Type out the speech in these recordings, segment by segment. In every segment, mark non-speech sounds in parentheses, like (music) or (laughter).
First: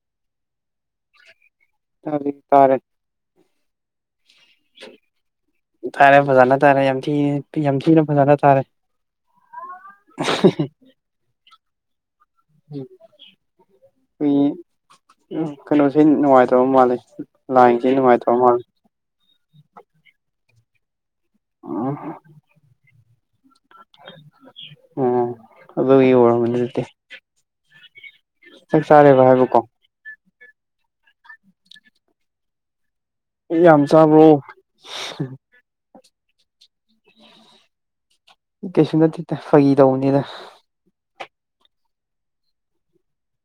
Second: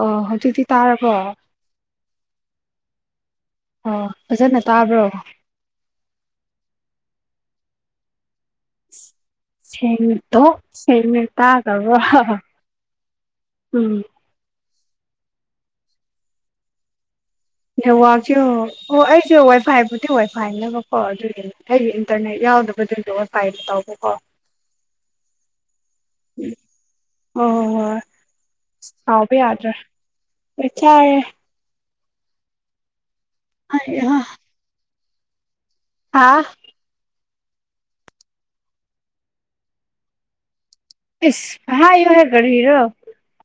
ꯑꯣ ꯍꯧꯖꯤꯛꯇꯤ ꯇꯥꯔꯕꯣ꯫ ꯇꯥꯕꯗꯤ ꯇꯥꯔꯦ꯫ ꯑꯣ ꯐꯖꯅ ꯇꯥꯕ꯭ꯔꯣ꯫ ꯎ ꯊꯥꯔꯦ ꯐꯖꯅ ꯇꯥꯔꯦ ꯌꯥꯝ ꯊꯤ ꯌꯥꯝ ꯊꯤꯅ ꯐꯖꯅ ꯇꯥꯔꯦ꯫ ꯁꯦꯡꯗꯣꯛ ꯁꯦꯡꯅ ꯇꯥꯗꯕꯔꯣ ꯍꯥ ꯍꯥ ꯫ ꯎꯝ ꯈꯣꯏꯒꯤ ꯀꯩꯅꯣꯁꯦ ꯅꯨꯡꯉꯥꯏꯇꯕ ꯃꯥꯜꯂꯦ꯫ ꯂꯥꯏꯟꯁꯦ ꯅꯨꯡꯉꯥꯏꯇꯕ ꯅꯦꯠꯋꯥꯛꯁꯦꯍꯣ ꯃꯥꯜꯂꯦ ꯑꯣ ꯑꯩꯁꯨ ꯋꯥꯏ ꯐꯥꯏꯕꯨꯗꯤ ꯋꯥꯏꯐꯥꯏꯅꯦꯕꯀꯣ ꯑꯗꯨ ꯑꯩꯒꯤ ꯎꯝ ꯏꯟꯇꯔꯅꯦꯠ ꯌꯥꯎꯗꯕꯗꯨꯒꯤ ꯌꯥꯏ ꯐꯥꯏꯗꯒꯤ ꯇꯧꯕ꯫ ꯑꯣ ꯑꯗꯨꯒꯤ ꯑꯣꯏꯔꯝꯃꯅꯤ ꯑꯗꯨꯗꯤ꯫ ꯑꯣ ꯍꯣꯏ ꯍꯣꯏ꯫ ꯆꯥꯛ ꯆꯥꯔꯦꯕ ꯁꯥꯎꯕ ꯍꯥꯏꯕ ꯀꯣ꯫ ꯌꯥꯗ꯭ꯔꯦ ꯍꯣꯏ ꯆꯥꯔꯦ꯫ (unintelligible) ꯌꯥꯝ ꯆꯥꯕ꯭ꯔꯣ꯫ ꯍꯥꯥ꯫ ꯀꯩꯁꯨ ꯅꯠꯇꯦꯗ ꯐꯥꯒꯤ ꯇꯧꯕꯅꯤꯗ꯫ ꯏꯁ ꯍꯥꯏꯌꯨꯍꯦ ꯀꯔꯤꯔꯣ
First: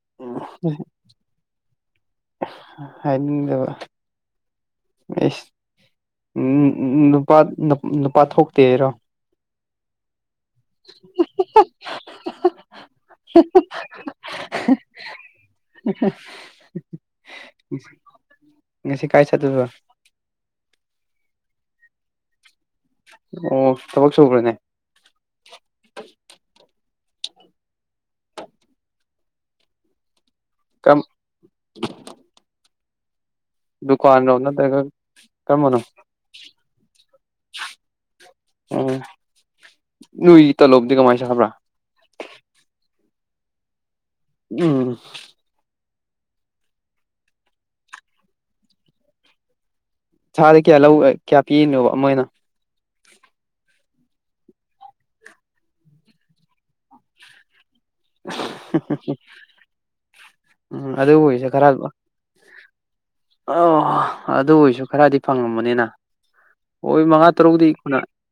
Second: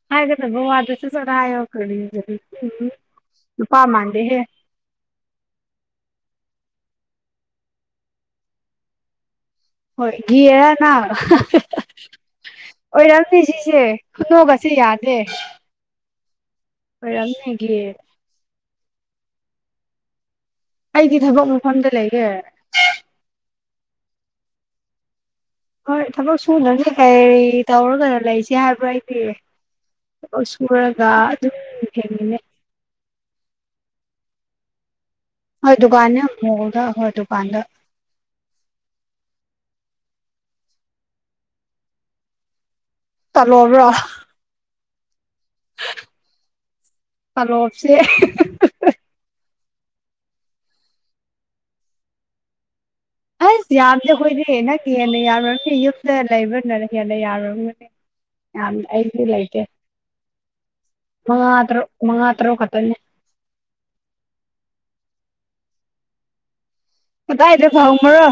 ꯍꯥꯏꯒꯗꯕ ꯋꯥꯗꯣ ꯁꯠ ꯁꯠ ꯍꯥꯏꯌꯣ ꯀꯔꯤ (unintelligible) ꯎꯝ (unintelligible) ꯍꯥꯏꯅꯤꯡꯗꯕ꯫ ꯅꯨꯄꯥ ꯃꯥꯟꯗꯦꯍꯦ ꯑꯦꯁ (unintelligible) ꯅꯨꯄꯥ ꯅꯨꯄꯥ ꯊꯣꯛꯇꯦꯔꯣ꯫ ꯍꯣꯏ ꯒꯦꯔꯥ (unintelligible) ꯑꯣꯏꯔꯝꯅꯤ ꯁꯤꯁꯦ ꯈꯨꯅꯣꯛꯀꯥꯁꯦ ꯌꯥꯗꯦ꯫ (unintelligible) ꯑꯣꯏꯔꯝꯅꯤ ꯒꯦ꯫ ꯉꯁꯤ ꯀꯥꯏ ꯆꯠꯇꯨꯏꯕ꯫ ꯑꯩꯗꯤ ꯊꯕꯛ ꯃꯐꯝꯗ ꯂꯩꯌꯦ꯫ ꯑꯣ ꯊꯕꯛ ꯁꯨꯕ꯭ꯔꯅꯦ꯫ ꯍꯣꯏ ꯊꯕꯛ ꯁꯨꯗ꯭ꯔꯗꯤ ꯀꯔꯤ ꯇꯧꯔꯒ ꯂꯩꯁꯦ ꯍꯥꯏꯕꯔ ꯑꯩꯗꯤ (unintelligible) ꯀꯔꯝ ꯁꯨꯔꯒ ꯑꯗꯨꯝ ꯍꯤꯡꯉꯤꯅꯦ꯫ ꯗꯨꯀꯥꯟꯔꯣ ꯅꯠꯇ꯭ꯔꯒ ꯍꯣꯏ ꯀꯔꯝꯕꯅꯣ ꯗꯨꯀꯥꯟꯅꯦ ꯃꯣꯜꯗ ꯍꯣꯏ ꯗꯨꯀꯥꯟꯗ꯫ ꯑꯣ ꯅꯣꯏ ꯇꯂꯣꯕꯗꯤ ꯀꯃꯥꯏ ꯁꯥꯕ꯭ꯔꯥ꯫ ꯇꯂꯣꯕꯔꯣ꯫ ꯎꯝ ꯇꯜꯂꯣꯞꯁꯦ (unintelligible) ꯊꯥꯗ ꯀꯌꯥ ꯂꯧ ꯀꯌꯥ ꯄꯤꯔꯤꯅꯣꯕ ꯃꯣꯏꯅ ꯑꯁ ꯌꯥꯝꯗꯦ ꯑꯈꯣꯏꯗꯤ ꯅꯪ ꯍꯦꯟꯅ ꯌꯥꯔꯝꯅꯤ ꯌꯨꯝꯗ ꯂꯩꯕꯅ ꯍꯦꯟꯅ ꯌꯥꯔꯝꯒꯅꯤ ꯌꯥꯝ ꯑꯩꯗꯤ ꯂꯩꯇꯦ ꯎꯝ ꯑꯗꯨ ꯑꯣꯏꯔꯁꯨ ꯃꯉꯥ ꯈꯔ ꯇꯔꯨꯛ ꯃꯉꯥ ꯇꯔꯨꯛ ꯈꯛꯇꯅꯤ ꯑꯣ ꯑꯗꯨ ꯑꯣꯏꯁꯨ ꯈꯔꯗꯤ ꯐꯪꯉꯝꯃꯅꯤꯅ ꯀꯗꯥꯏꯗ ꯐꯪꯃꯔꯥ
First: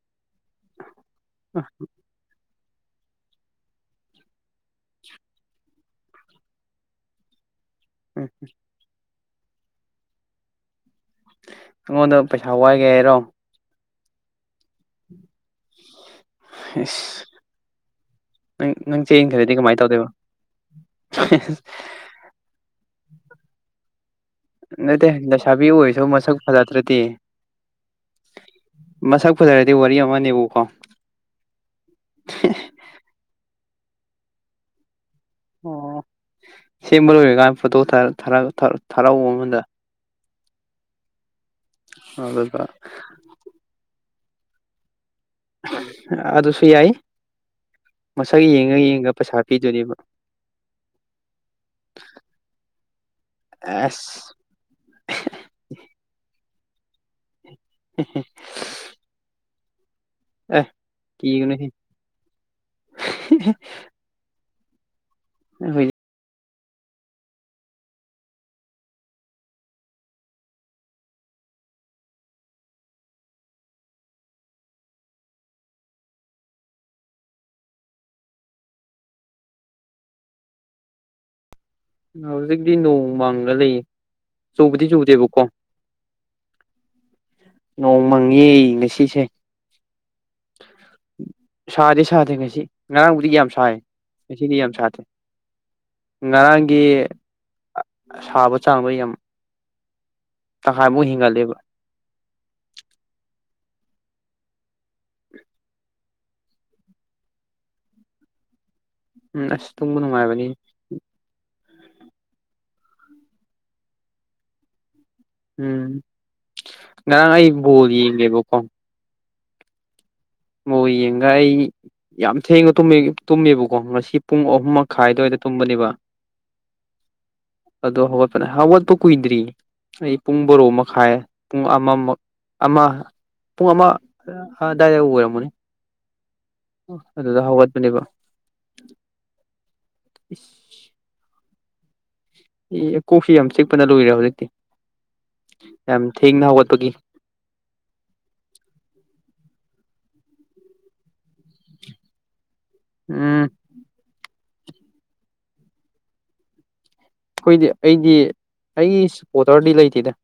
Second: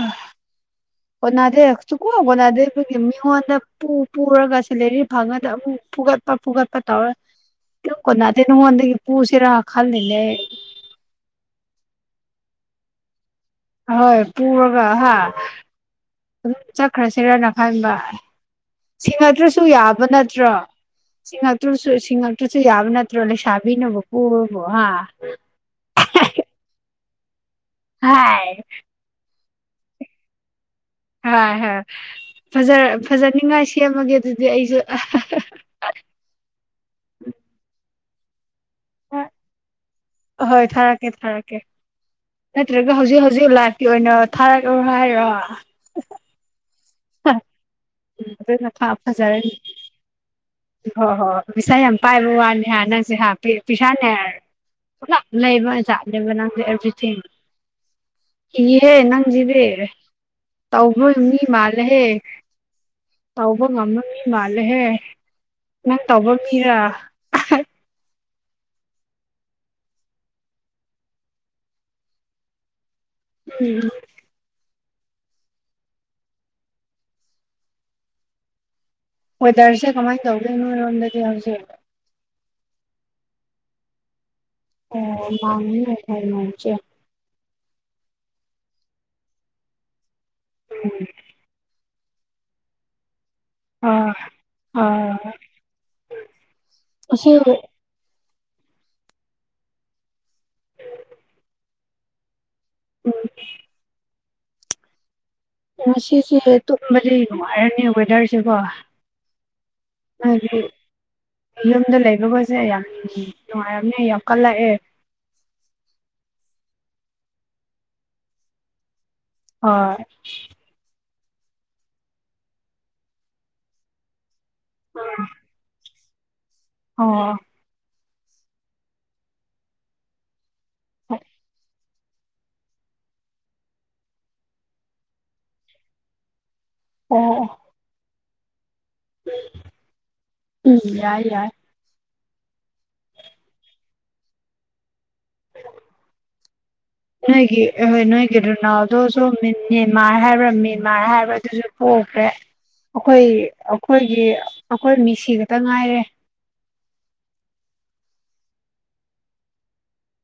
ꯀꯣꯟꯅꯥꯗꯦ ꯀꯣꯟ ꯀꯣꯟꯅꯗꯩ ꯑꯩꯈꯣꯏꯒꯤ ꯃꯤꯉꯣꯟꯗ ꯄꯨ ꯄꯨꯔꯒ ꯁꯦꯂꯦꯔꯤ ꯐꯪꯉꯗ ꯑꯃꯨꯛ ꯐꯨꯒꯠꯄ ꯐꯨꯒꯠꯄ ꯇꯧꯔ (inaudible) ꯀꯦꯝ ꯀꯣꯟꯅꯗꯦ ꯅꯪꯑꯣꯟꯗꯒꯤ ꯄꯨꯁꯤꯔ ꯈꯜꯅꯤꯂꯦ ꯑꯩ ꯑꯩꯉꯣꯟꯗ ꯄꯩꯁꯥ ꯋꯥꯏꯒꯦ ꯍꯥꯏꯔꯣ ꯑꯍꯣꯏ ꯄꯨꯔꯒ ꯍꯥ ꯑꯗꯨꯝ ꯏꯁ ꯆꯠꯈ꯭ꯔꯁꯤꯔ ꯅꯈꯟꯕ ꯅꯪ ꯅꯪ ꯆꯦꯟꯈ꯭ꯔꯗꯤ ꯁꯤꯡꯉꯛꯇ꯭ꯔꯁꯨ ꯀꯃꯥꯏꯅ ꯌꯥꯕ ꯇꯧꯗꯣꯏꯕ ꯅꯠꯇ꯭ꯔꯣ ꯁꯤꯡꯉꯛꯇ꯭ꯔꯁꯨꯁꯤꯡꯉꯛ ꯇ꯭ꯔꯁꯨ ꯌꯥꯕ ꯅꯠꯇ꯭ꯔꯣ ꯂꯩꯁꯥꯕꯤꯅꯕꯨ ꯄꯨ ꯅꯠꯇꯦ ꯂꯩꯁꯥꯕꯤ ꯑꯣꯏꯁꯨ ꯃꯁꯛ ꯐꯖꯗ꯭ꯔꯗꯤ ꯍꯥꯏ ꯃꯁꯛ ꯐꯖꯔꯗꯤ ꯋꯥꯔꯤ ꯑꯃꯅꯦꯕꯀꯣ ꯍꯣꯏ ꯍꯣꯏ ꯐꯖ꯭ꯔ ꯐꯖꯅꯤꯡꯉꯥꯏ ꯁꯦꯝꯃꯒꯦ ꯑꯗꯨꯗꯤ ꯑꯩꯖꯨ (unintelligible) ꯑꯣ ꯁꯦꯝꯕ ꯂꯣꯏꯔꯀꯥꯟ ꯐꯣꯇꯣ ꯊꯥꯔꯛ ꯊꯥꯔꯛ ꯊꯥꯔꯛ ꯊꯥꯔꯛꯎ ꯑꯃꯗ ꯑꯍꯣꯏ ꯊꯥꯔꯛꯀꯦ ꯊꯥꯔꯛꯀꯦ (unintelligible) ꯑꯗꯨ ꯍꯧꯖꯤꯛ ꯍꯧꯖꯤꯛ ꯂꯥꯏꯐꯀꯤ ꯑꯣꯏꯅ ꯊꯥꯔꯛꯎ ꯍꯥꯏꯔꯣ ꯑꯗꯨꯁꯨ ꯌꯥꯏ ꯍꯥ ꯃꯁꯛ ꯑꯗꯨꯅ ꯌꯦꯡꯉ ꯐꯥ ꯌꯦꯡꯉ ꯄꯩꯁꯥ ꯐꯖꯔꯅꯤ ꯄꯤꯗꯣꯏꯅꯦꯕ ꯍꯣꯏ ꯍꯣꯏ ꯄꯩꯁꯥ ꯌꯥꯝ ꯄꯥꯏꯕ ꯋꯥꯅꯤ ꯍꯥ ꯅꯪꯁꯦ ꯍꯥ ꯑꯁ ꯄꯩꯁꯥꯅ (unintelligible) (unintelligible) (unintelligible) ꯂꯦꯍꯦ ꯑꯦ ꯇꯧꯕ ꯀꯤꯒꯅꯨꯍꯦ ꯑꯩꯈꯣꯏ ꯉꯝꯕ ꯃꯤ ꯃꯥꯜꯂꯦꯍꯦ (unintelligible) ꯅꯪ ꯇꯧꯕ ꯃꯤꯔ ꯎꯝ ꯋꯦꯗꯔꯁꯦ ꯀꯃꯥꯏ ꯇꯧꯒꯦ ꯅꯣꯏꯔꯣꯟꯗꯗꯤ ꯍꯧꯖꯤꯛ ꯍꯧꯖꯤꯛꯇꯤ ꯅꯣꯡꯃꯥꯡꯒ ꯂꯩꯌꯦ ꯆꯨꯕꯗꯤ ꯆꯨꯗꯦꯕꯀꯣ (unintelligible) ꯅꯣꯡꯃꯪꯉꯦ ꯉꯁꯤꯁꯦ ꯎꯝ ꯁꯥꯗꯤ ꯁꯥꯗꯦ ꯉꯁꯤ ꯉꯔꯥꯡꯕꯨꯗꯤ ꯌꯥꯝ ꯁꯥꯏ ꯑꯥ ꯉꯁꯤꯗꯤ ꯌꯥꯝ ꯁꯥꯗꯦ ꯑꯥ ꯉꯔꯥꯡꯒꯤ ꯑꯁꯤ ꯁꯥꯕ ꯆꯥꯡꯗꯣ ꯌꯥꯝ ꯇꯈꯥꯏꯃꯨꯛ ꯍꯦꯟꯒꯠꯂꯦꯕ ꯎꯝ (inaudible) ꯁꯤꯁꯦ ꯇꯨꯝꯕꯗꯤ ꯅꯨꯡꯉꯥꯏꯔꯅꯤ ꯋꯦꯗꯔꯁꯦꯀꯣ ꯎꯝ ꯑꯁ ꯇꯨꯝꯕ ꯅꯨꯡꯉꯥꯏꯕꯅꯤ ꯍꯥꯏꯗꯤ ꯌꯨꯝꯗ ꯂꯩꯕꯒꯁꯦ ꯌꯥꯝ ꯅꯨꯡꯉꯥꯏꯔꯝꯅꯦ ꯌꯥꯝ ꯀꯜꯂꯛꯑꯦ ꯎꯝ ꯉꯔꯥꯡ ꯑꯩ ꯕꯣꯜ ꯌꯦꯡꯒꯦꯕꯀꯣ ꯍꯣꯏ ꯑꯣ ꯌꯦꯡꯒ ꯑꯩ ꯌꯥꯝ ꯊꯦꯡꯉꯃꯦ ꯇꯨꯝꯃꯦꯕꯀꯣ ꯉꯁꯤ ꯄꯨꯡ ꯑꯍꯨꯝ ꯃꯈꯥꯏꯗꯋꯥꯏꯗ ꯇꯨꯝꯕꯅꯦꯕ ꯑꯣ ꯑꯗꯣ ꯍꯧꯒꯠꯄꯅ ꯍꯧꯒꯠꯄ ꯀꯨꯏꯗ꯭ꯔꯤ ꯑꯩ ꯄꯨꯡ ꯕꯣꯔꯣ ꯃꯈꯥꯏ ꯄꯨꯡ ꯑꯃꯃ ꯑꯃ ꯄꯨꯡ ꯑꯃ ꯗꯥꯏꯔꯦꯛ ꯑꯣꯏꯔꯝꯃꯣꯅꯦ ꯑꯣ ꯑꯗꯨꯗ ꯍꯧꯒꯠꯄꯅꯦꯕ ꯎꯝ ꯌꯥꯏ ꯌꯥꯏ ꯑꯦ ꯀꯣꯛꯐꯤ ꯌꯥꯝ ꯆꯤꯛꯄꯅ ꯂꯣꯏꯔꯦ ꯍꯧꯖꯤꯛꯇꯤ ꯌꯥꯝ ꯊꯦꯡꯅ ꯍꯧꯒꯠꯄꯒꯤ ꯅꯣꯏꯒꯤ ꯑꯥꯍꯣꯏ ꯅꯣꯏꯒꯤ ꯔꯣꯅꯥꯜꯗꯁꯨ ꯃꯦꯟꯃꯥꯔ ꯍꯥꯏꯕ꯭ꯔꯥ ꯃꯦꯟꯃꯥꯔ ꯍꯥꯏꯕ꯭ꯔꯥ ꯑꯗꯨꯁꯨ ꯄꯣꯛꯈ꯭ꯔꯦ (inaudible) ꯑꯩꯈꯣꯏ ꯑꯩꯈꯣꯏꯒꯤ ꯑꯩꯈꯣꯏ ꯃꯤꯁꯤ ꯈꯛꯇ ꯉꯥꯏꯔꯦ ꯑꯩꯈꯣꯏꯗꯤ ꯑꯩꯗꯤ ꯑꯩꯒꯤ ꯁꯞꯄꯣꯔꯇꯔꯗꯤ ꯂꯩꯇꯦꯗ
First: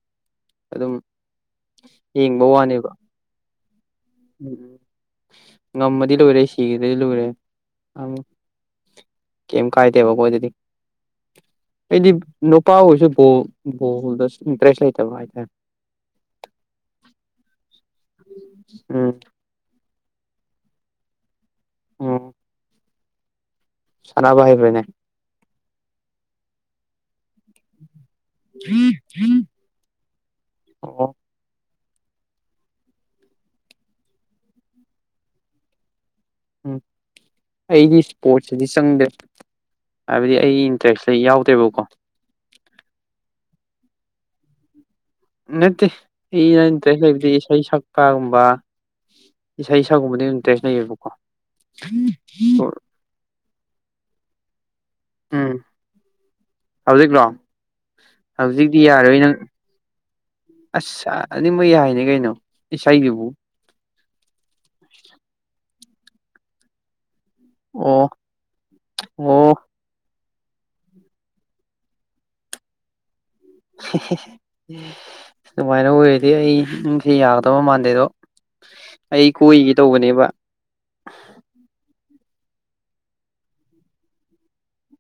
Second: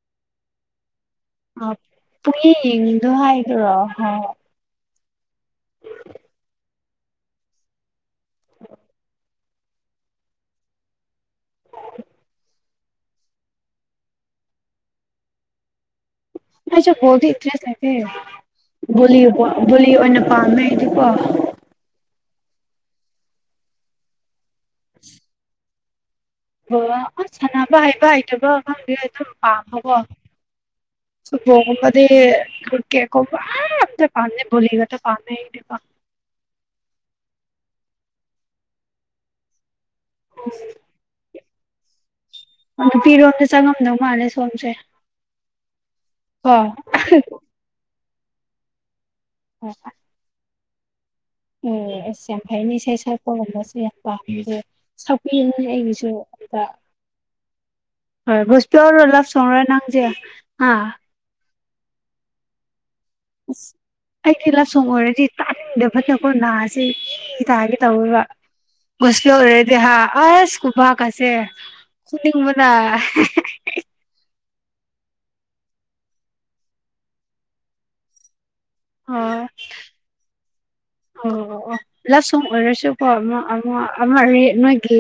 ꯑꯗꯨꯝ ꯌꯦꯡꯕ ꯋꯥꯅꯦꯕ (unintelligible) ꯉꯝꯃꯗꯤ ꯂꯣꯏꯔꯦ ꯁꯤꯒꯗꯗꯤ ꯂꯣꯏꯔꯦ ꯀꯩꯝ ꯀꯥꯏꯗꯦꯕ ꯑꯩꯈꯣꯏꯗꯗꯤ ꯑꯩꯗꯤ ꯅꯨꯄꯥ ꯑꯣꯏꯁꯨ ꯕꯣꯜ ꯕꯣꯜꯗ ꯏꯟꯇꯔꯦꯁ ꯂꯩꯇꯕ ꯍꯥꯏꯇꯥꯔꯦ ꯑꯩ ꯆꯀꯣꯜꯗꯤ ꯏꯇ꯭ꯔꯦꯁ ꯂꯩꯇꯦ ꯕꯨ ꯎꯝ ꯕꯨꯂꯤ ꯑꯣꯏꯅ ꯄꯥꯝꯃꯦ ꯑꯩꯗꯤꯀꯣ ꯑꯣ ꯁꯅꯥꯕ ꯍꯥꯏꯕ꯭ꯔꯅꯦ ꯑꯣ ꯑꯁ ꯁꯥꯟꯅꯕ ꯍꯩꯕ ꯍꯩꯇꯕ ꯈꯪꯗꯦ ꯑꯗꯨꯝ ꯄꯥꯝꯕꯀꯣ ꯑꯣ (unintelligible) (unintelligible) ꯎꯝ ꯑꯩꯗꯤ ꯏꯁꯄꯣꯔꯠꯁꯤꯗꯤ ꯆꯪꯗꯦ ꯍꯥꯏꯕꯗꯤ ꯑꯩꯒꯤ ꯏꯟꯇꯔꯦꯁ ꯌꯥꯎꯗꯦꯕꯀꯣ ꯅꯨꯐꯤꯔꯣꯝꯗ ꯆꯪꯉꯝꯗꯧ ꯃꯥꯜꯂꯦ ꯁꯣꯝꯁꯦ ꯅꯠꯇꯦ ꯀꯣ ꯑꯩꯅꯥ ꯏꯟꯇꯦꯔꯁ ꯂꯩꯕꯗꯤ ꯏꯁꯩ ꯁꯛꯄꯒꯨꯝꯕ ꯏꯁꯥ ꯏꯁꯥꯒꯨꯝꯕꯗꯤ ꯏꯟꯇꯔꯦꯁ ꯂꯩꯌꯦꯕꯀꯣ ꯎꯝ ꯑꯁ ꯌꯥꯐꯩꯅꯦ ꯏꯁꯩ ꯁꯛꯄꯒꯨꯝꯕꯁꯦ (unintelligible) ꯁꯛꯄꯤꯅꯦ ꯑꯩꯒꯤꯁꯨ ꯑꯝꯇ ꯍꯧꯖꯤꯛꯔꯣ ꯍꯣꯏ (unintelligible) ꯑꯅꯤ ꯃꯣꯏ ꯌꯥꯏꯅꯤ ꯀꯩꯅꯣ ꯏꯁꯩꯒꯤꯕꯨ ꯑꯁ ꯑꯩꯗꯤ ꯂꯁꯣꯡ ꯑꯣꯏꯔꯗꯤ ꯇꯥꯅꯤꯡꯗꯕ ꯅꯥꯀꯣ ꯅꯥꯁꯤ ꯑꯣ ꯑꯣ (unintelligible) ꯗꯦꯍꯥ ꯑ ꯏꯁ ꯀꯨꯕꯥꯛ ꯀ ꯑꯁꯦ ꯀꯨꯅꯤꯡꯕꯅ (unintelligible) (unintelligible) ꯑꯗꯨꯨꯃꯥꯏꯅ ꯑꯣꯏꯔꯗꯤ ꯑꯩ ꯅꯨꯡꯁ ꯌꯥꯒꯗꯕ ꯃꯥꯟꯗꯦꯗꯣ ꯑꯣ ꯑꯩ ꯀꯣꯏꯒꯦ ꯇꯧꯕꯅꯦꯕ ꯑꯣ ꯑꯣ ꯑꯣ ꯂꯁꯨꯡ ꯑꯣꯏꯔꯁꯨꯀꯣ ꯑꯃ ꯑꯃ ꯑꯃꯦ ꯅꯣꯏꯒꯤ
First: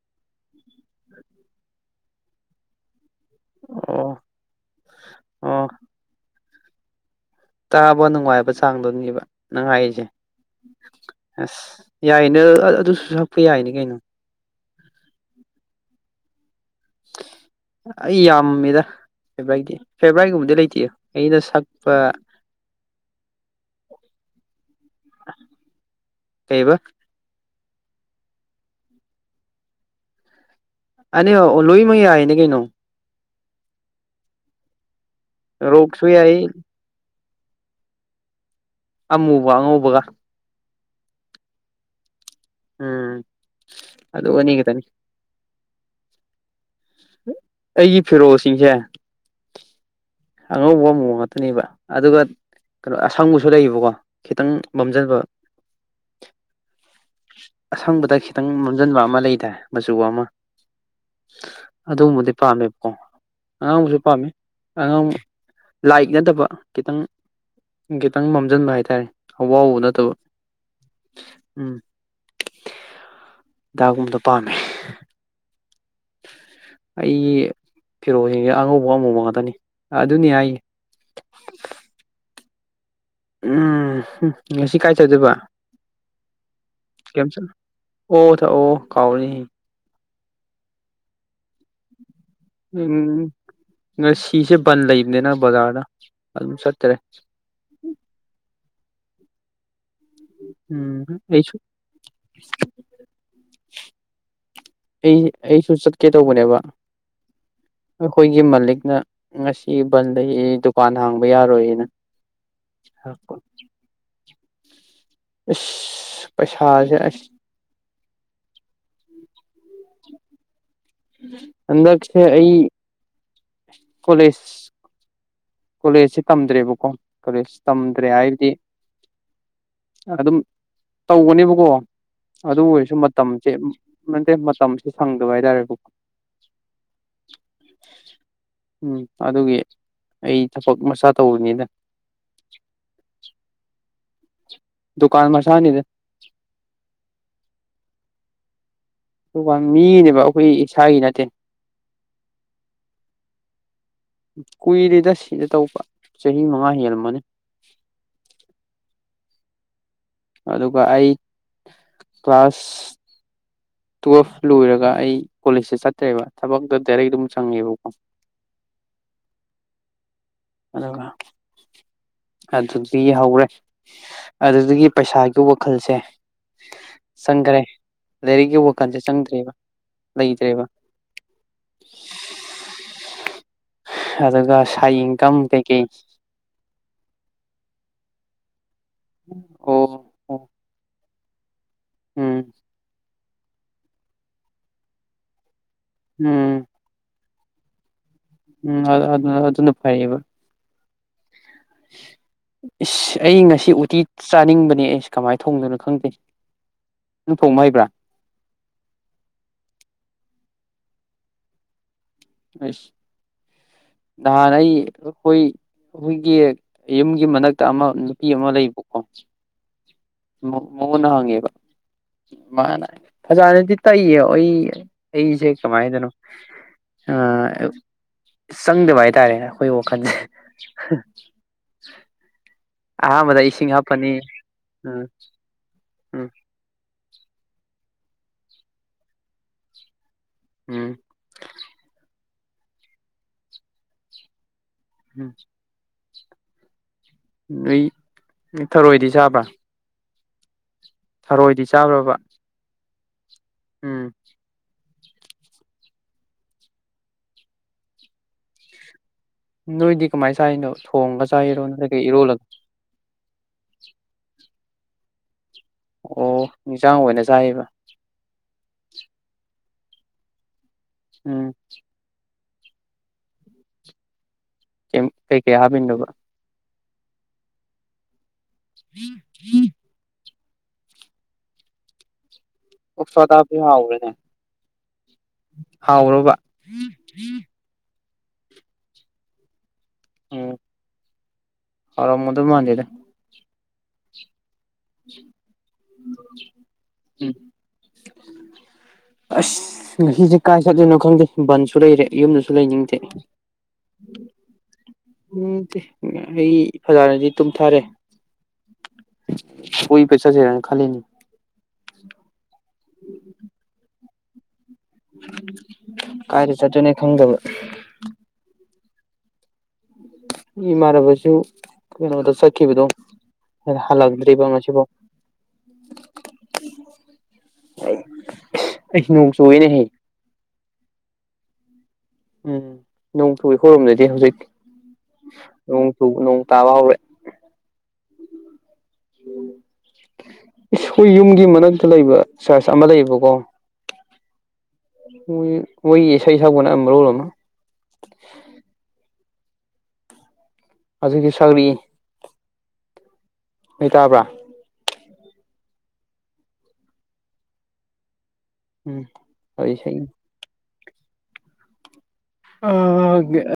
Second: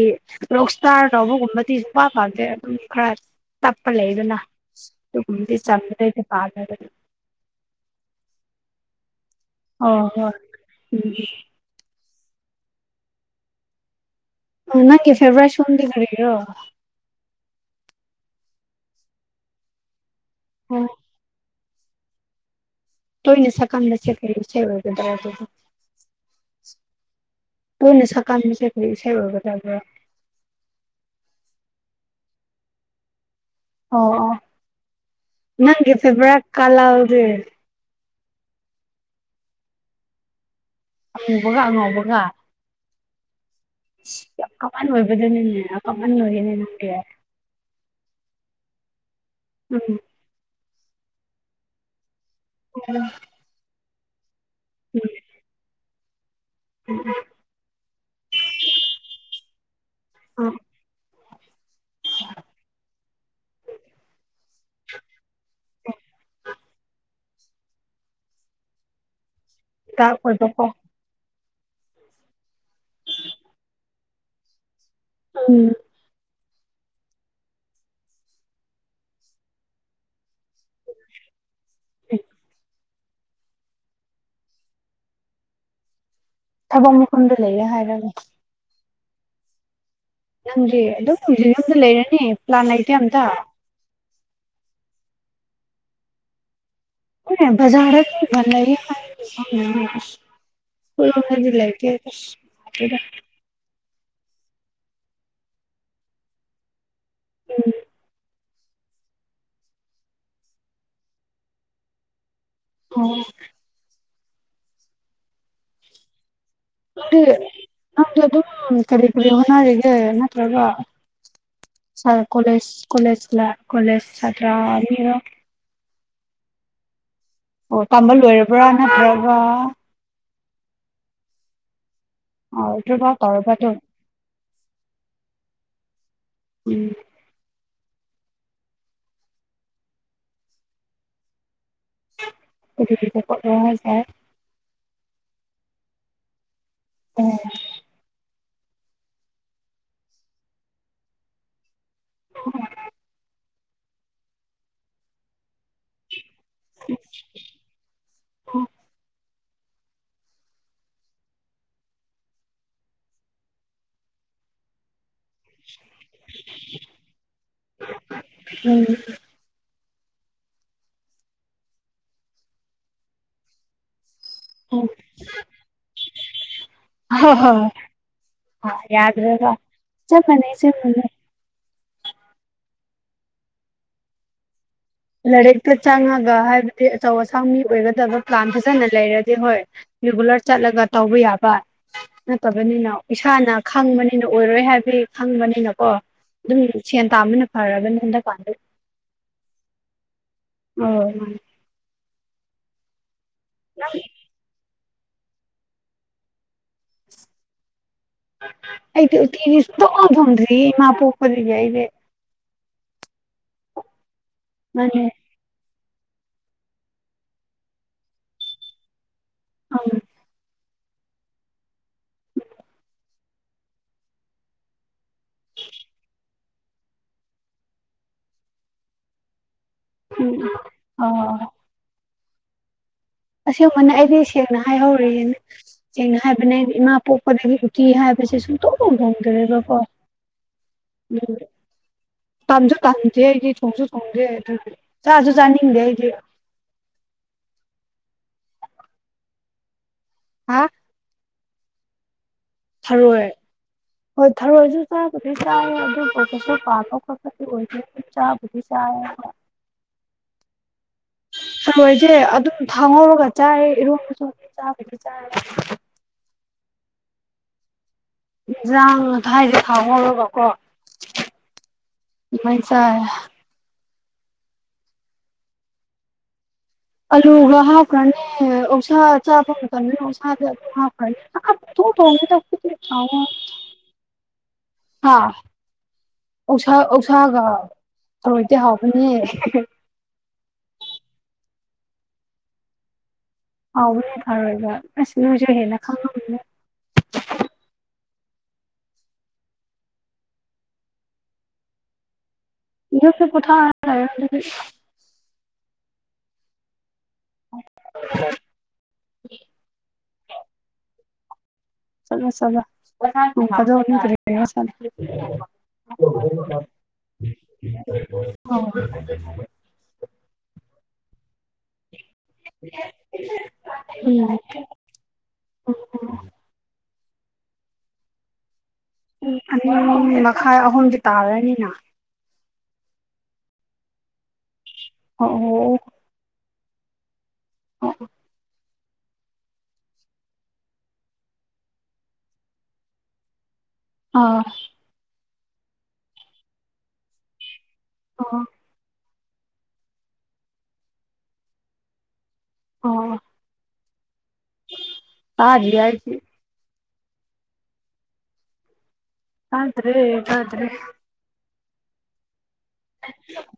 ꯔꯣꯛ ꯏꯁꯇꯥꯔ ꯇꯧꯕꯒꯨꯝꯕꯗꯤ ꯐꯪꯗꯦ ꯑꯗꯨꯝ ꯈꯔ ꯇꯄ ꯑꯣ ꯂꯩꯗꯅꯥ ꯑꯣ (unintelligible) ꯇꯥꯕ ꯅꯨꯡꯉꯥꯏꯕ ꯆꯥꯡꯗꯨꯅꯤꯕ ꯅꯪ ꯍꯣꯏ ꯍꯥꯏꯔꯤꯁꯦ ꯍꯣꯏ ꯎꯝ ꯑꯁ ꯌꯥꯏꯅꯦ ꯑꯗꯨꯁꯨ ꯍꯛꯄ ꯌꯥꯏꯅꯤ ꯀꯩꯅꯣ ꯅꯪꯒꯤ ꯐꯦꯕ꯭ꯔꯦꯠ ꯁꯣꯝꯗꯤ ꯀꯔꯤꯔꯣ ꯑꯩ ꯌꯥꯝꯃꯤꯗ ꯐꯦꯕꯔꯥꯢꯗꯤ ꯐꯦꯕ꯭ꯔꯥꯏꯒꯨꯝꯕꯗꯤ ꯂꯩꯇꯦ ꯍꯣꯏ ꯑꯩꯅ ꯁꯛ ꯄ ꯇꯣꯏꯅ ꯁꯀꯟꯕꯁꯦ ꯀꯩ ꯢꯁꯩ ꯑꯣꯢꯒꯗꯔ ꯑꯗꯨꯗꯤ ꯀꯩꯕ ꯇꯣꯢꯂ ꯁꯛꯀꯟꯕꯁꯦ ꯀꯩ ꯏꯁꯩ ꯑꯣꯏꯒ ꯗꯕ꯭ꯔꯥ (unintelligible) ꯂꯣꯏꯃ ꯌꯥꯏꯅꯦ ꯀꯩꯅꯣ ꯑꯣ ꯑꯣ ꯅꯪꯒꯤ ꯔꯣꯛꯁꯨ ꯐꯦꯕꯔꯥ ꯌꯥꯏ ꯀꯂꯥꯔꯗꯦ ꯑꯃꯨꯕ ꯑꯉꯧꯕꯒ ꯑꯃꯨꯕꯒ ꯑꯉꯧꯕꯒ ꯎꯝ ꯑꯗꯨ ꯌꯥꯝ ꯑꯅꯤ ꯈꯛꯇꯅꯤ ꯀꯃꯟ ꯑꯣꯏꯕꯗꯨꯅꯤꯅꯦ ꯀꯃꯟ ꯑꯣꯏꯌꯦꯅꯦ ꯅꯪꯗꯤ ꯑꯩꯒꯤ ꯐꯤꯔꯣꯜꯁꯤꯡꯁꯦ ꯎꯝ ꯑꯉꯧꯕ ꯑꯃꯨꯕ ꯉꯥꯛꯇꯅꯦꯕ ꯑꯗꯨꯒ ꯀꯩꯅꯣ ꯑꯁꯪꯕꯁꯨ ꯂꯩꯌꯦꯕꯀꯣ ꯈꯤꯇꯪ ꯃꯝꯖꯕ ꯑꯁꯪꯕꯗ ꯈꯤꯇꯪ ꯃꯝꯖꯟꯕ ꯑꯃ ꯂꯩꯗꯥꯏ ꯃꯆꯨ ꯑꯃ ꯎꯝ ꯑ ꯑꯗꯨꯒꯨꯝꯕꯗꯤ ꯄꯥꯝꯃꯦꯕꯀꯣ ꯑꯉꯥꯡꯕꯁꯨ ꯄꯥꯝꯃꯤ ꯑꯉꯥꯡ ꯂꯥꯏꯛ ꯅꯗꯕ ꯈꯤꯇꯪ ꯈꯤꯇꯪ ꯃꯝꯖꯟꯕ ꯍꯥꯏꯇꯥꯔꯦ ꯑꯋꯥꯥꯎꯕ ꯅꯠꯇꯕ ꯗꯥꯔꯛ ꯑꯣꯏꯕꯀꯣ ꯎꯝ ꯗꯒꯨꯝꯕꯗꯣ ꯄꯥꯝꯃꯦ ꯎꯝ ꯑꯩꯒꯤ ꯐꯤꯔꯣꯜꯖꯤꯡꯖꯦ ꯑꯉꯧꯕ ꯑꯃꯧꯕ ꯉꯥꯛꯇꯅꯤ ꯑꯗꯨꯅꯤ ꯑꯩ (unintelligible) ꯎꯝ ꯍꯨꯝ ꯉꯁꯤ ꯀꯥꯏ ꯆꯗꯣꯏꯕ ꯊꯕꯛ ꯀꯦꯝ ꯃꯐꯝꯗ ꯆꯠꯂꯣꯏ ꯂꯩꯔꯦ ꯍꯥꯏꯔꯒ ꯑꯣ ꯊ ꯑꯣ ꯀꯥꯎꯔꯦ ꯅꯪꯗꯤ ꯑꯗꯨꯝ ꯍꯧꯖꯤꯛ ꯌꯨꯝꯗ ꯂꯩꯔꯅꯤ ꯄ꯭ꯂꯥꯟ ꯂꯩꯇꯦ ꯑꯝꯇ ꯎꯝ ꯉꯁꯤꯁꯦ ꯕꯟ ꯂꯩꯕꯅꯤꯅ ꯕꯖꯥꯔꯗ ꯑꯗꯨꯝ ꯆꯠꯇꯔꯦ ꯕꯖꯥꯔꯗ ꯕꯟ ꯂꯩꯌꯦ (unintelligible) ꯎꯝ ꯑꯩꯈꯣꯢꯔꯣꯝꯗꯗꯤ ꯑꯩꯁꯨ ꯂꯩꯇꯦ ꯑꯁ (unintelligible) ꯑꯩ ꯑꯩꯁꯨ ꯆꯠꯀꯦ ꯇꯧꯕꯅꯦꯕ ꯑꯩꯈꯣꯏꯒꯤ ꯒꯤ ꯃꯂꯤꯛꯅ ꯉꯁꯤ ꯕꯟ ꯂꯩ ꯗꯨꯀꯥꯟ ꯍꯥꯡꯕ ꯌꯥꯔꯣꯏꯌꯦꯅ ꯑꯣ (unintelligible) ꯏꯁ ꯅꯪꯗꯤ ꯅꯪꯗꯤ ꯑꯗꯨꯝ ꯀꯔꯤ ꯀꯔꯤ ꯍꯣꯅꯔꯤꯒ ꯅꯠꯇ꯭ꯔꯒ ꯍꯟꯗꯛꯁꯦ ꯑꯩ ꯁꯥꯔꯀꯣꯂꯦꯖ ꯀꯣꯂꯦꯖꯂ ꯀꯂꯦꯖ ꯀꯣꯂꯦꯖ ꯁ꯭ꯇꯔ ꯑꯅꯤꯔꯣ ꯀꯣꯂꯦꯖꯁꯤ ꯇꯝꯗ꯭ꯔꯦꯕꯀꯣ ꯀꯣꯂꯦꯖ ꯑꯣ ꯇꯝꯗ꯭ꯔꯦ ꯇꯝꯕ ꯍꯥꯏꯕꯗꯤ ꯂꯣꯏꯔꯕ꯭ꯔꯥ ꯅꯠꯇ꯭ꯔꯒ ꯑꯗꯨꯝ ꯇꯧꯒꯅꯦꯕꯀꯣ ꯑꯗꯨ ꯑꯣꯏꯔꯁꯨ ꯗ꯭ꯔꯣꯞ ꯑꯥꯎꯠ ꯃꯇꯝꯖꯦ ꯇꯧꯔꯕ ꯑꯗꯨꯝ (unintelligible) ꯃꯇꯝꯁꯦ ꯁꯪꯗꯕ ꯍꯥꯏꯇꯥꯔꯦꯀꯨ ꯎꯝ ꯎꯝ ꯑꯗꯨꯒꯤ ꯑꯩ ꯊꯕꯛ ꯃꯆꯥ ꯇꯧꯕꯅꯤꯗ (unintelligible) ꯗꯨꯀꯥꯟ ꯃꯁꯥꯅꯤꯗ (unintelligible) ꯗꯨꯀꯥꯟ ꯃꯤꯅꯦꯕ ꯑꯩꯈꯣꯏ ꯏꯁꯥꯒꯤ ꯅꯠꯇꯦ (unintelligible) ꯀꯨꯏꯔꯦꯗ ꯁꯤꯗ ꯇꯧꯕ ꯆꯍꯤ ꯃꯉꯥ ꯍꯦꯜꯂꯝꯃꯅꯤ (unintelligible) ꯑꯗꯨꯒ ꯑꯩ ꯀ꯭ꯂꯥꯁ ꯇꯨꯌꯦꯜꯐ ꯂꯣꯏꯔꯒ ꯑꯩ ꯀꯣꯂꯦꯖꯁꯦ ꯆꯠꯇ꯭ꯔꯦꯕ ꯊꯕꯛꯇ ꯗꯥꯏꯔꯦꯛ ꯑꯗꯨꯝ ꯆꯪꯉꯦꯕꯀꯣ (inaudible) ꯑꯗꯨꯒ ꯑꯗꯨꯗꯤ ꯍꯧꯔꯦ ꯑꯗꯨꯗꯒꯤ ꯄꯩꯁꯥꯒꯤ ꯋꯥꯈꯜꯁꯦ ꯆꯪꯈꯔꯦ ꯂꯥꯏꯔꯤꯛ ꯌꯥꯗ꯭ꯔꯑꯦꯗ ꯆꯞ ꯃꯅꯩ ꯆꯞ ꯃꯅꯩ ꯑꯗꯨꯒ ꯁꯥꯏ ꯏꯟꯀꯝ ꯂꯥꯏꯔꯤꯛꯇ ꯀꯩꯀꯩ ꯆꯪꯉꯒ ꯍꯥꯏꯕꯗꯤ ꯑꯆꯧ ꯑꯁꯥꯡ ꯃꯤ ꯑꯣꯏꯒꯗꯕ ꯄ꯭ꯂꯥꯟ ꯐꯖꯅ ꯂꯩꯔꯗꯤ ꯍꯣꯏ ꯑꯣ ꯔꯤꯒꯨꯂꯔ ꯑꯣ ꯆꯠꯂꯒ ꯇꯧꯕ ꯌꯥꯕ ꯎꯝ ꯅꯠꯇꯕꯅꯤꯅ ꯏꯁꯥꯅ ꯈꯪꯕꯅꯤꯅ ꯑꯣꯏꯔꯣꯏ ꯍꯥꯏꯕꯩ ꯈꯪꯕꯅꯤꯅꯀꯣ ꯎꯝ ꯑꯗꯨꯝ ꯁꯦꯟ ꯇꯥꯟꯕꯅ ꯐꯔꯕꯅꯑꯦ ꯍꯟꯗꯛꯀꯥꯟꯗꯤ ꯎꯝ ꯑꯗꯨ ꯑꯗꯨꯅ ꯐꯩꯕ (unintelligible) ꯑꯣ (inaudible) ꯏꯁ ꯑꯩ ꯉꯁꯤ ꯎꯇꯤ ꯆꯥꯅꯤꯡꯕꯅꯦ ꯑꯩꯁꯑꯦ ꯀꯃꯥꯏꯅ ꯊꯣꯡꯗꯣꯏꯅꯣ ꯈꯪꯗꯦ ꯅꯪ ꯊꯣꯡꯕ ꯍꯩꯕ꯭ꯔꯥ ꯑꯩꯗꯤ ꯎꯇꯤꯗꯤ ꯁꯨꯛꯊꯣꯡ ꯊꯑꯣꯡꯗꯔ꯭ꯤꯌꯦ ꯏꯃꯥ ꯄꯑꯣꯛꯄꯥꯗꯒꯤ ꯑꯩꯗꯤ ꯍꯩꯁ ꯅꯍꯥꯟ ꯑꯩ ꯃꯥꯅꯦ ꯑꯩꯈꯣꯏ ꯑꯩꯈꯣꯏꯒꯤ ꯌꯨꯝꯒꯤ ꯃꯅꯥꯛꯇ ꯑꯃ ꯅꯨꯄꯤ ꯑꯃ ꯂꯩꯕꯀꯣ ꯑꯪ (inaudible) ꯃꯅ ꯍꯪꯉꯦꯕ ꯃꯥꯅ ꯐꯖꯥꯅꯗꯤ ꯇꯩꯌꯦ ꯑꯩ (unintelligible) ꯑꯩꯁꯦ ꯀꯃꯥꯏꯅꯅꯣ ꯑꯥ ꯆꯪꯗꯕ ꯍꯥꯏꯇꯥꯔꯦꯅꯦ ꯑꯩꯈꯣꯏ ꯋꯥꯈꯜꯁꯦ ꯎꯝ ꯍꯥ ꯑꯣ ꯑꯍꯥꯟꯕꯗ ꯏꯁꯤꯡ ꯑꯁꯑꯦꯡꯕꯅꯦ ꯍꯥꯞꯄꯅꯤ ꯑꯩꯗꯤ ꯁꯦꯡꯅ ꯎꯝ ꯍꯥꯏꯍꯧꯔꯤꯁꯤꯅꯤ ꯁꯦꯡꯅ ꯎꯝ ꯍꯥꯏꯕꯅꯑꯦ ꯑꯩꯗꯤ ꯏꯃꯥ ꯄꯣꯛꯄꯗꯒꯤ ꯎꯇꯤ ꯍꯥꯏꯕꯁꯦ ꯁꯨꯡꯊꯣꯡ ꯊꯑꯣꯡꯗ꯭ꯔꯦꯕꯀꯣ ꯎꯝ ꯇꯝꯁꯨ ꯇꯝꯗꯦ ꯑꯩꯗꯤ ꯊꯣꯡꯁꯨ ꯊꯣꯡꯗꯦ (unintelligible) ꯑꯩꯗꯤ ꯎꯝ ꯆꯥꯁꯨ ꯆꯥꯅꯤꯡꯗꯦ ꯑꯩꯗꯤ ꯑꯩ ꯅꯪ ꯊꯔꯣꯏꯗꯤ ꯆꯥꯕ꯭ꯔꯥ ꯍꯥ ꯊꯔꯣꯏꯗꯤ ꯆꯥꯕꯔꯥ ꯕꯥ ꯊꯔꯣꯏ ꯍꯣꯏ ꯊꯔꯣꯏꯁꯨ ꯆꯥꯕꯨꯗꯤ ꯆꯥꯌꯦ ꯑꯗꯨꯕꯨ ꯐꯖꯅꯥ ꯄꯥꯝꯕꯗꯤ ꯑꯣꯏꯗꯦ ꯆꯥꯕꯨꯗꯤ ꯆꯥꯏ (inaudible) ꯅꯣꯏꯗꯤ ꯀꯃꯥꯏꯅ ꯆꯥꯏꯅꯣ ꯊꯣꯡꯉꯒ ꯆꯥꯏꯔꯣ ꯅꯠꯇ꯭ꯔꯒ ꯊꯔꯣꯏꯁꯦ ꯏꯔꯣꯜꯂ ꯑꯗꯨꯝ ꯊꯥꯎ ꯉꯧꯔꯒ ꯆꯥꯌꯑꯦ ꯏꯔꯣꯟꯕꯁꯨ ꯆꯥꯕꯗꯤ ꯆꯥꯔꯦ ꯑꯣ ꯏꯟꯖꯥꯡ ꯑꯣꯏꯅ ꯆꯥꯌꯑꯦꯕ ꯏꯟꯖꯥꯡ ꯍꯥꯏꯗꯤ ꯊꯥꯎ ꯉꯧꯔꯒꯀꯣ ꯎꯝ ꯑꯗꯨꯃꯥꯏꯅꯥ ꯆꯥꯌꯦ ꯀꯦꯝ ꯀꯩ ꯀꯩ ꯍꯞꯄꯤꯅꯣꯕꯥ ꯑꯂꯨꯒꯥ ꯍꯥꯎꯞꯈ꯭ꯔꯅꯤ ꯑꯣꯛꯁꯥ ꯆꯥꯕ ꯃꯥ ꯇꯜꯂꯦ ꯑꯣꯛꯁꯗꯤ ꯑꯗꯨ ꯍꯞꯈꯔ꯭ꯗꯤ ꯑꯥ ꯄꯨꯡꯊꯣꯡ ꯊꯣꯡꯉꯑꯦꯗꯥ ꯑꯣꯛꯁꯥꯗ ꯍꯞꯄꯗꯤ ꯍꯥꯎꯕꯔꯥꯅꯦ ꯍꯥꯥ ꯑꯣꯛꯁꯥ ꯑꯣꯛꯁꯥꯒꯥ ꯊꯔꯣꯏꯗꯤ ꯍꯥꯎꯕꯅꯦ ꯍꯦ ꯍꯦ ꯎꯝ ꯍꯥꯎꯔꯝꯒꯗꯧ ꯃꯥꯟꯗꯦꯗꯥ ꯍꯥꯎꯕꯅꯦ ꯐꯔꯣꯏꯕ ꯑꯁ ꯅꯣꯏꯖꯨ ꯍꯦꯟꯅ ꯈꯪꯉꯝꯕ (inaudible) ꯑꯁ ꯉꯁꯤꯁꯦ ꯀꯥꯏ ꯆꯠꯂꯤꯅꯣ ꯈꯪꯗꯦ ꯕꯟꯁꯨ ꯂꯩꯔꯦ ꯌꯨꯝꯗꯁꯨ ꯂꯩꯅꯤꯡ (unintelligible) (unintelligible) ꯐꯖꯥꯅꯗꯤ ꯇꯨꯝꯊꯥꯔꯦ ꯀꯣꯏꯄ ꯆꯠꯁꯦꯔꯅ ꯈꯜꯂꯤꯅꯤ ꯆꯂꯣ ꯆꯂ (unintelligible) ꯀꯥꯏꯗ ꯆꯠꯇꯣꯏꯅꯦ ꯈꯪꯗꯕ (unintelligible) ꯏꯃꯔ ꯕꯁꯨ ꯀꯩꯅꯣꯗ ꯆꯠꯈꯤꯕꯗꯣ ꯍꯜꯂꯗ꯭ꯔꯤꯕ ꯃꯁꯤꯐꯥꯎ (inaudible) (unintelligible) ꯆꯨꯏꯅꯦꯍꯦ ꯑꯅꯤ ꯃꯈꯥꯏ ꯑꯍꯨꯝꯗꯤ ꯇꯥꯔꯅꯤꯅ ꯎꯝ ꯅꯣꯡꯊꯨꯒꯤ ꯈꯣꯏꯔꯨꯝꯗꯗꯤ ꯍꯧꯖꯤꯛ ꯑꯣ ꯅꯣꯡ ꯆꯨꯕꯥ ꯅꯣꯡ ꯇꯥꯕ ꯍꯧꯔꯦ (inaudible) ꯏꯁ ꯑꯩꯈꯣꯏ ꯌꯨꯝꯒꯤ ꯃꯛꯇ ꯂꯩꯕ ꯆꯔꯆ ꯑꯃ ꯂꯩꯕꯀꯣ ꯑꯥ ꯃꯣꯏ ꯃꯣꯏ ꯏꯁꯩ ꯁꯛꯄꯅ ꯑꯃ ꯃꯔꯣꯜ ꯑꯃ ꯑꯣ ꯑꯖꯤꯛꯀꯤ ꯁꯔꯤ ꯑꯣ ꯅꯣꯏ ꯇꯥꯕ꯭ꯔꯥ ꯇꯗꯦ ꯑꯩꯗꯤ ꯎꯝ ꯑꯗꯨ ꯏꯁꯩ ꯇꯥꯗ꯭ꯔꯦ ꯇꯥꯗ꯭ꯔꯦ (unintelligible)